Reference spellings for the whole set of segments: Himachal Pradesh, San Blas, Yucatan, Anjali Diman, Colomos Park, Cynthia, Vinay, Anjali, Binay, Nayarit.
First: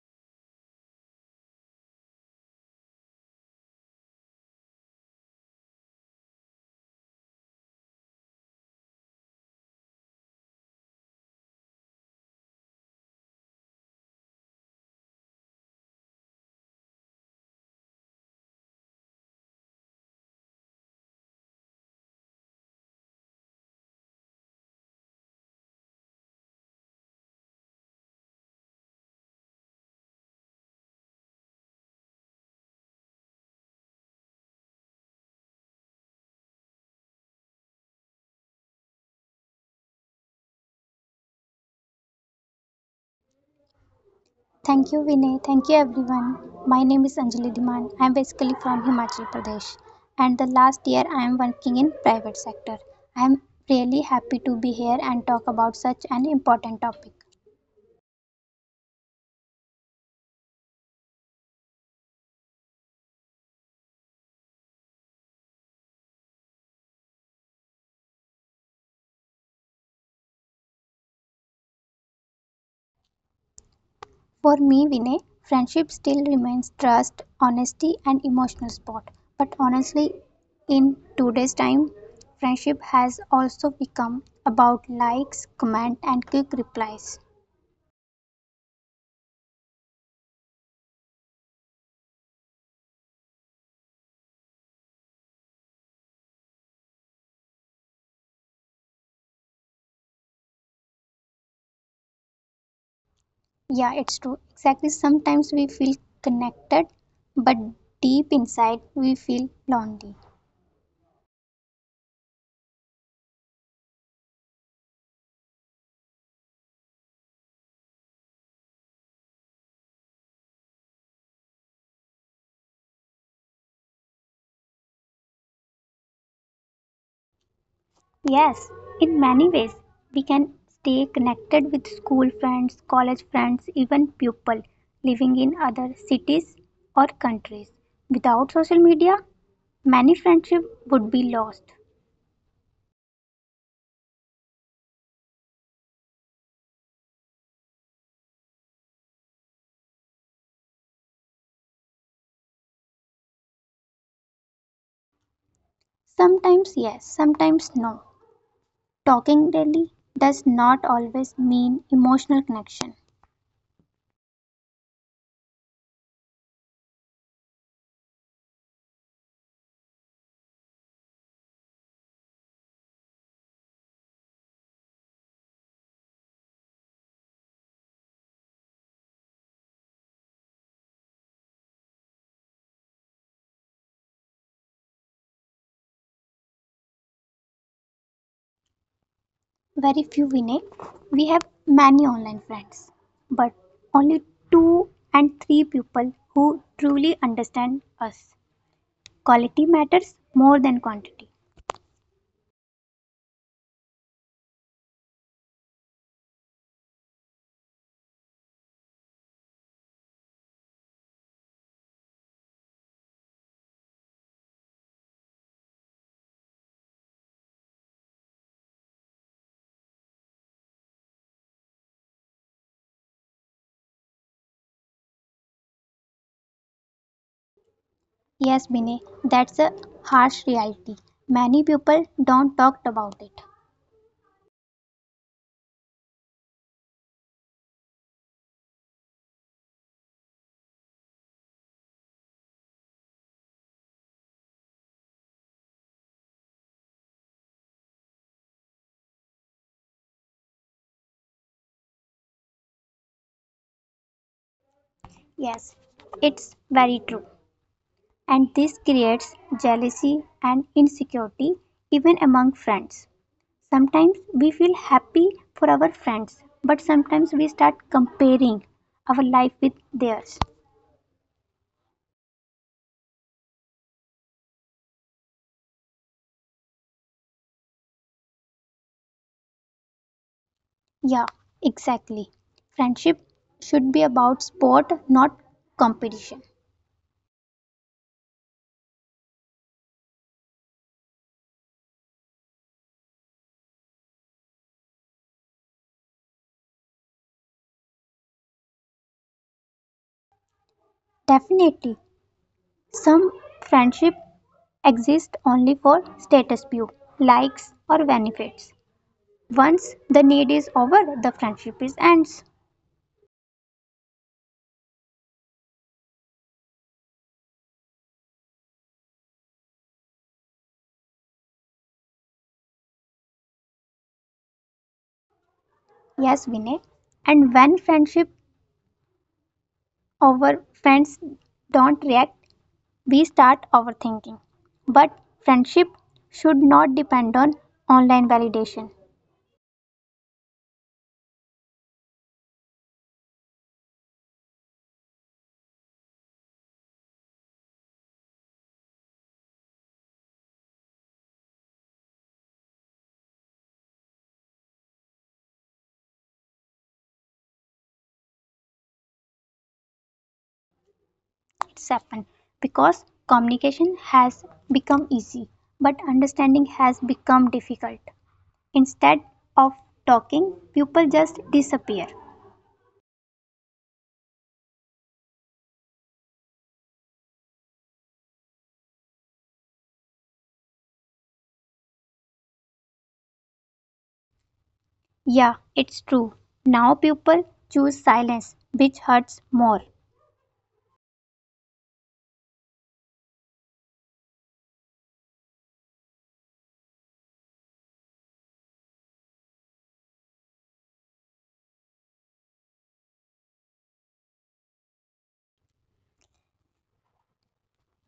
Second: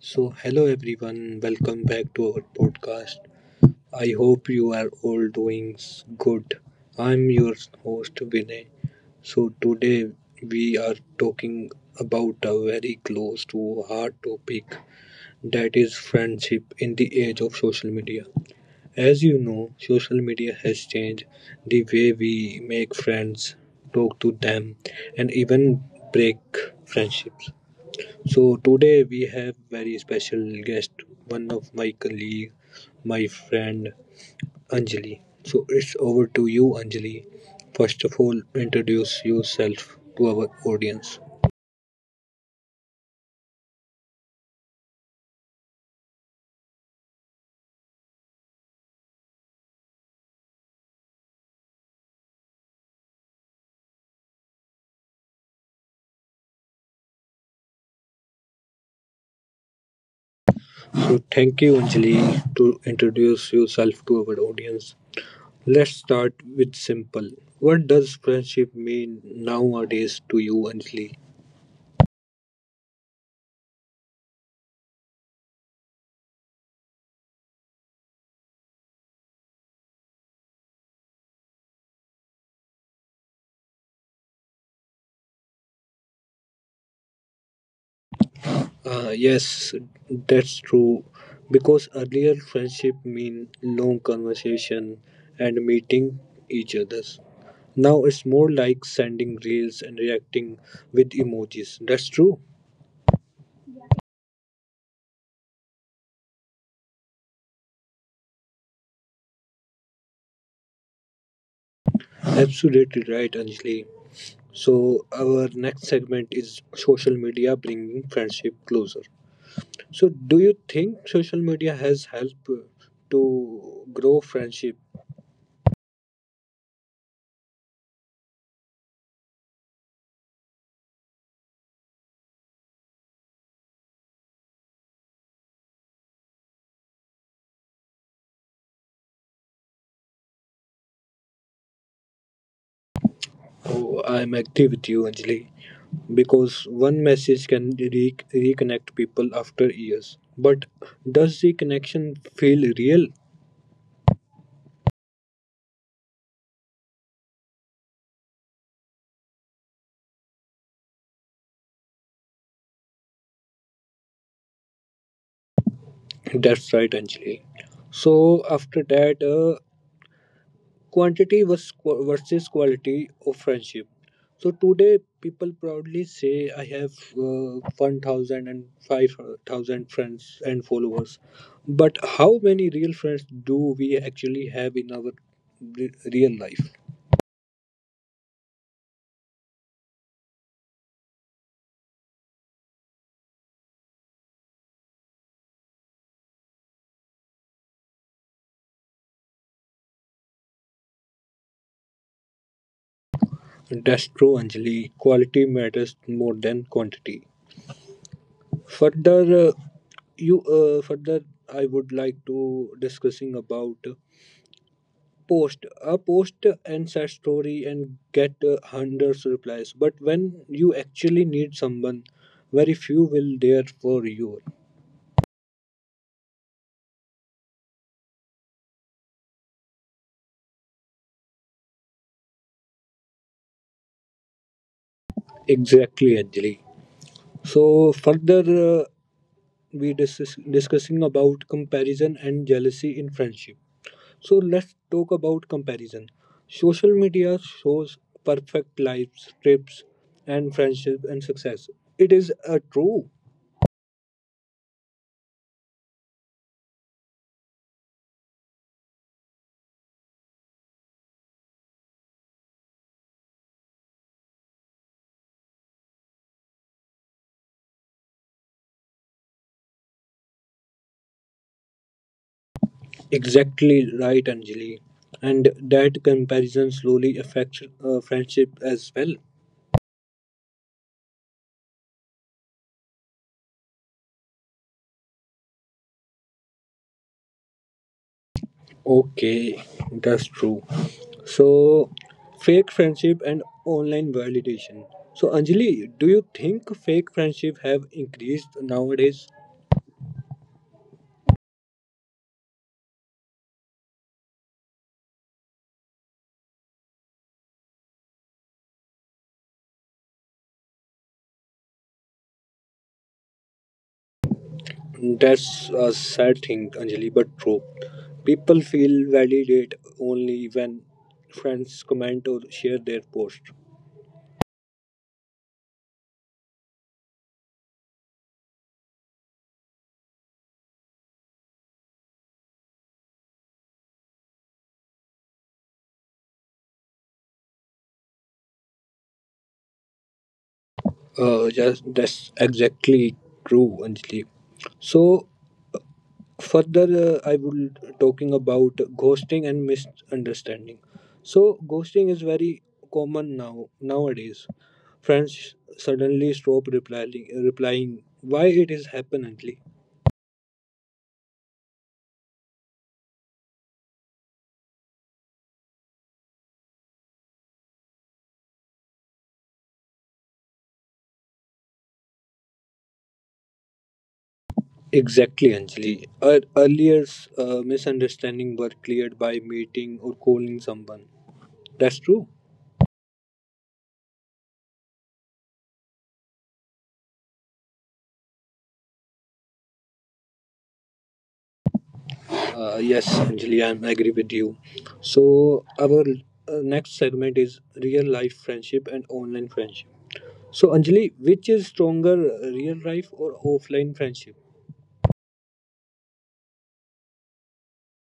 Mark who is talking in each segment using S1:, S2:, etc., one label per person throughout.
S1: So, hello everyone, welcome back to our podcast. I hope you are all doing good. I'm your host Vinay. So, today we are talking about a very close to heart topic, that is friendship in the age of social media. As you know, social media has changed the way we make friends, talk to them, and even break friendships. So today we have very special guest, one of my colleague, my friend Anjali. So it's over to you, Anjali. First of all, introduce yourself to our audience.
S2: Thank you, Vinay. Thank you, everyone. My name is Anjali Diman. I am basically from Himachal Pradesh, and the last year I am working in private sector. I am really happy to be here and talk about such an important topic.
S1: So thank you, Anjali, to introduce yourself to our audience. Let's start with simple. What does friendship mean nowadays to you, Anjali?
S2: For me, Vinay, friendship still remains trust, honesty, and emotional support. But honestly, in today's time, friendship has also become about likes, comment, and quick replies.
S1: Yes, that's true. Because earlier friendship mean long conversation and meeting each others. Now it's more like sending reels and reacting with emojis. That's true.
S2: Yeah, it's true. Exactly. Sometimes we feel connected, but deep inside we feel lonely.
S1: Absolutely right, Anjali. So our next segment is social media bringing friendship closer. So do you think social media has helped to grow friendship?
S2: Yes, in many ways, we can stay connected with school friends, college friends, even people living in other cities or countries. Without social media, many friendships would be lost.
S1: Oh, I'm agree with you, Anjali, because one message can reconnect people after years. But does the connection feel real?
S2: Sometimes yes, sometimes no. Talking daily does not always mean emotional connection.
S1: That's right, Anjali. So after that, quantity was versus quality of friendship. So today, people proudly say, "I have one thousand and five thousand friends and followers," but how many real friends do we actually have in our re- real life?
S2: Very few we know. We have many online friends, but only two and three people who truly understand us. Quality matters more than quantity.
S1: That's true, Anjali. Quality matters more than quantity. Further, you further, I would like to discussing about post. A post and sad story and get hundreds replies, but when you actually need someone, very few will there for you.
S2: Yes, Binay, that's a harsh reality. Many people don't talk about it.
S1: Exactly, Anjali. So further, uh, we discussing about comparison and jealousy in friendship. So let's talk about comparison. Social media shows perfect lives, trips, and friendship and success. It is a true.
S2: Yes, it's very true. And this creates jealousy and insecurity even among friends. Sometimes we feel happy for our friends, but sometimes we start comparing our life with theirs.
S1: Exactly right, Anjali. And that comparison slowly affects friendship as well.
S2: Yeah, exactly. Friendship should be about sport, not competition.
S1: Okay, that's true. So, fake friendship and online validation. So, Anjali, do you think fake friendship have increased nowadays?
S2: Definitely, some friendship exist only for status view, likes or benefits. Once the need is over, the friendship is ends.
S1: That's a sad thing, Anjali, but true. People feel validated only when friends comment or share their post.
S2: Yes, Vinay. And when friendship over, friends don't react we start overthinking. But friendship should not depend on online validation.
S1: Just that's exactly true, Anjali. So further, I will talking about ghosting and misunderstanding. So ghosting is very common now nowadays. Friends suddenly stop replying, why it is happening?
S2: It's happened because communication has become easy, but understanding has become difficult. Instead of talking, people just disappear.
S1: Exactly, Anjali. Our earlier misunderstanding were cleared by meeting or calling someone. That's true.
S2: Yeah, it's true. Now people choose silence, which hurts more.
S1: Yes, Anjali, I agree with you. So our next segment is real life friendship and online friendship. So Anjali, which is stronger, real life or offline friendship?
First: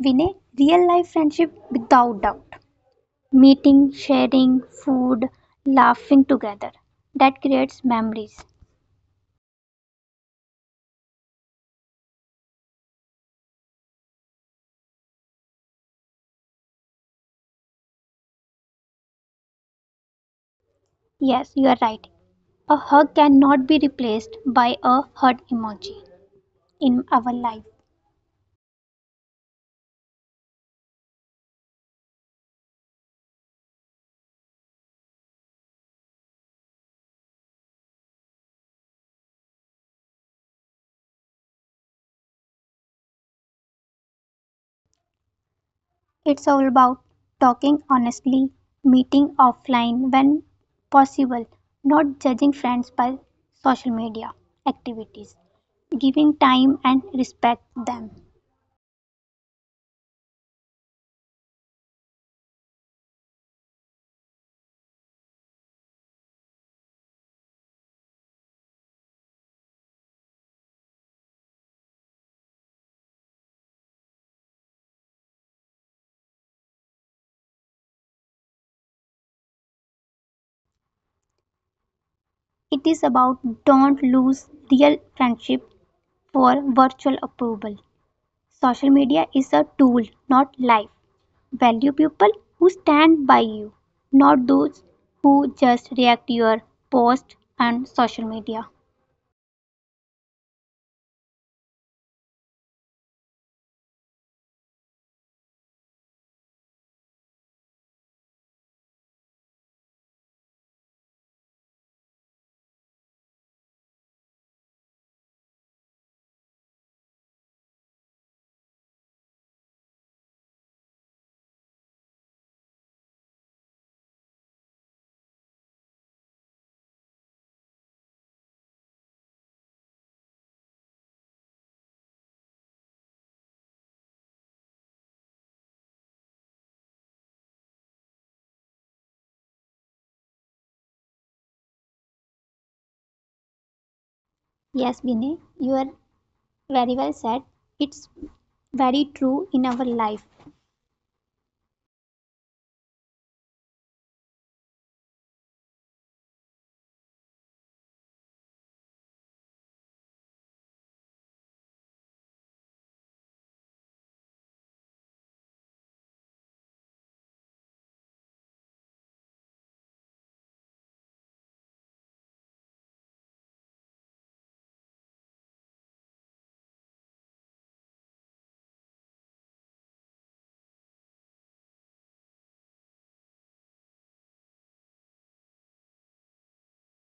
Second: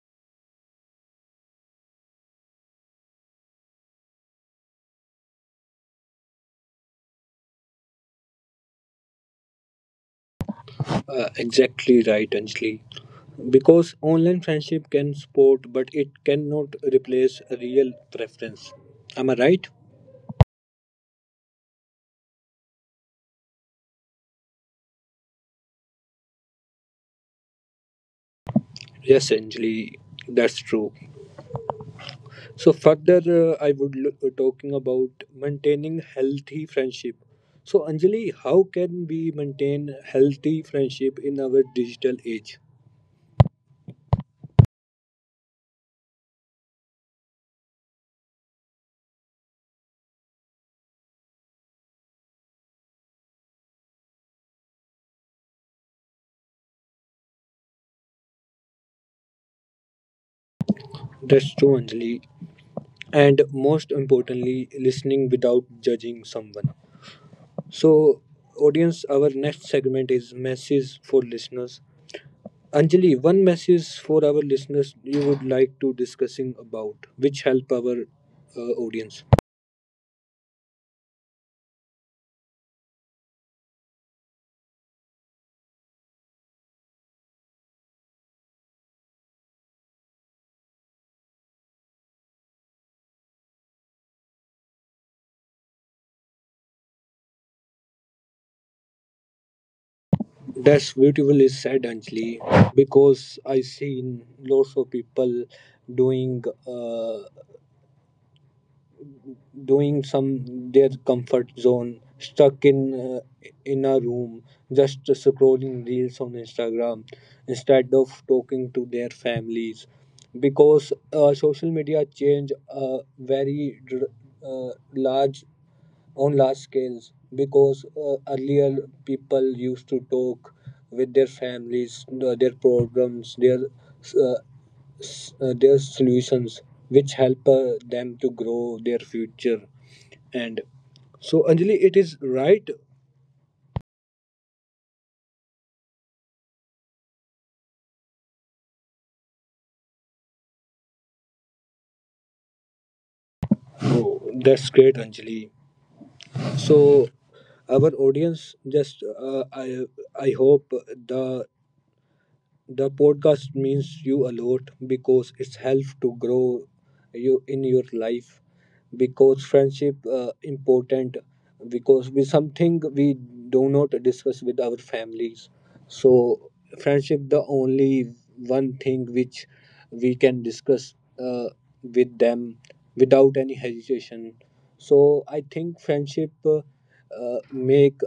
S2: Win a real life friendship without doubt. Meeting, sharing, food, laughing together. That creates memories.
S1: Exactly right, Anjali. Because online friendship can support, but it cannot replace real preference. Am I right?
S2: Yes, you are right. A hug cannot be replaced by a heart emoji in our life.
S1: Yes, Anjali, that's true. So further, I would look, talking about maintaining healthy friendship. So Anjali, how can we maintain healthy friendship in our digital age?
S2: It's all about talking honestly, meeting offline when possible, not judging friends by social media activities, giving time and respect them.
S1: That's true, Anjali. And most importantly, listening without judging someone. So, audience, our next segment is messages for listeners. Anjali, one message for our listeners you would like to discussing about, which help our audience.
S2: It is about don't lose real friendship for virtual approval. Social media is a tool, not life. Value people who stand by you, not those who just react to your post on social media.
S1: That's beautiful, is said, Anjali, because I seen lots of people doing uh, doing some their comfort zone, stuck in a room, just scrolling reels on Instagram instead of talking to their families, because social media change a very large on large scales because earlier people used to talk with their families their problems their their solutions which help them to grow their future and so, Anjali, it is right.
S2: Yes, Vinay, you are very well said. It's very true in our life.
S1: Oh, that's great, Anjali. So our audience, just I hope the The podcast means you a lot, because it's helped to grow you in your life, because friendship important, because we something we do not discuss with our families. So friendship the only one thing which we can discuss uh, with them without any hesitation. So I think friendship make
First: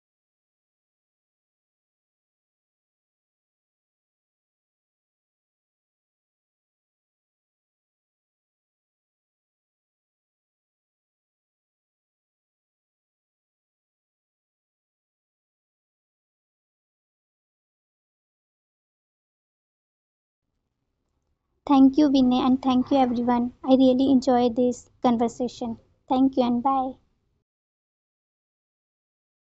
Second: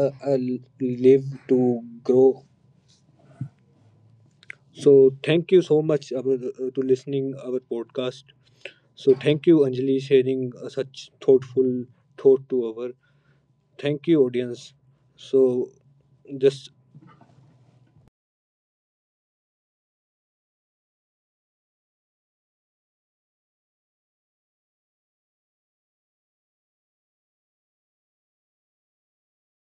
S1: uh, uh, live to grow. So thank you so much our, to listening our podcast. So thank you Anjali sharing such thoughtful thought to our. Thank you audience. So just
S2: Thank you, Vinay, and thank you, everyone. I really enjoyed this conversation. Thank you, and bye.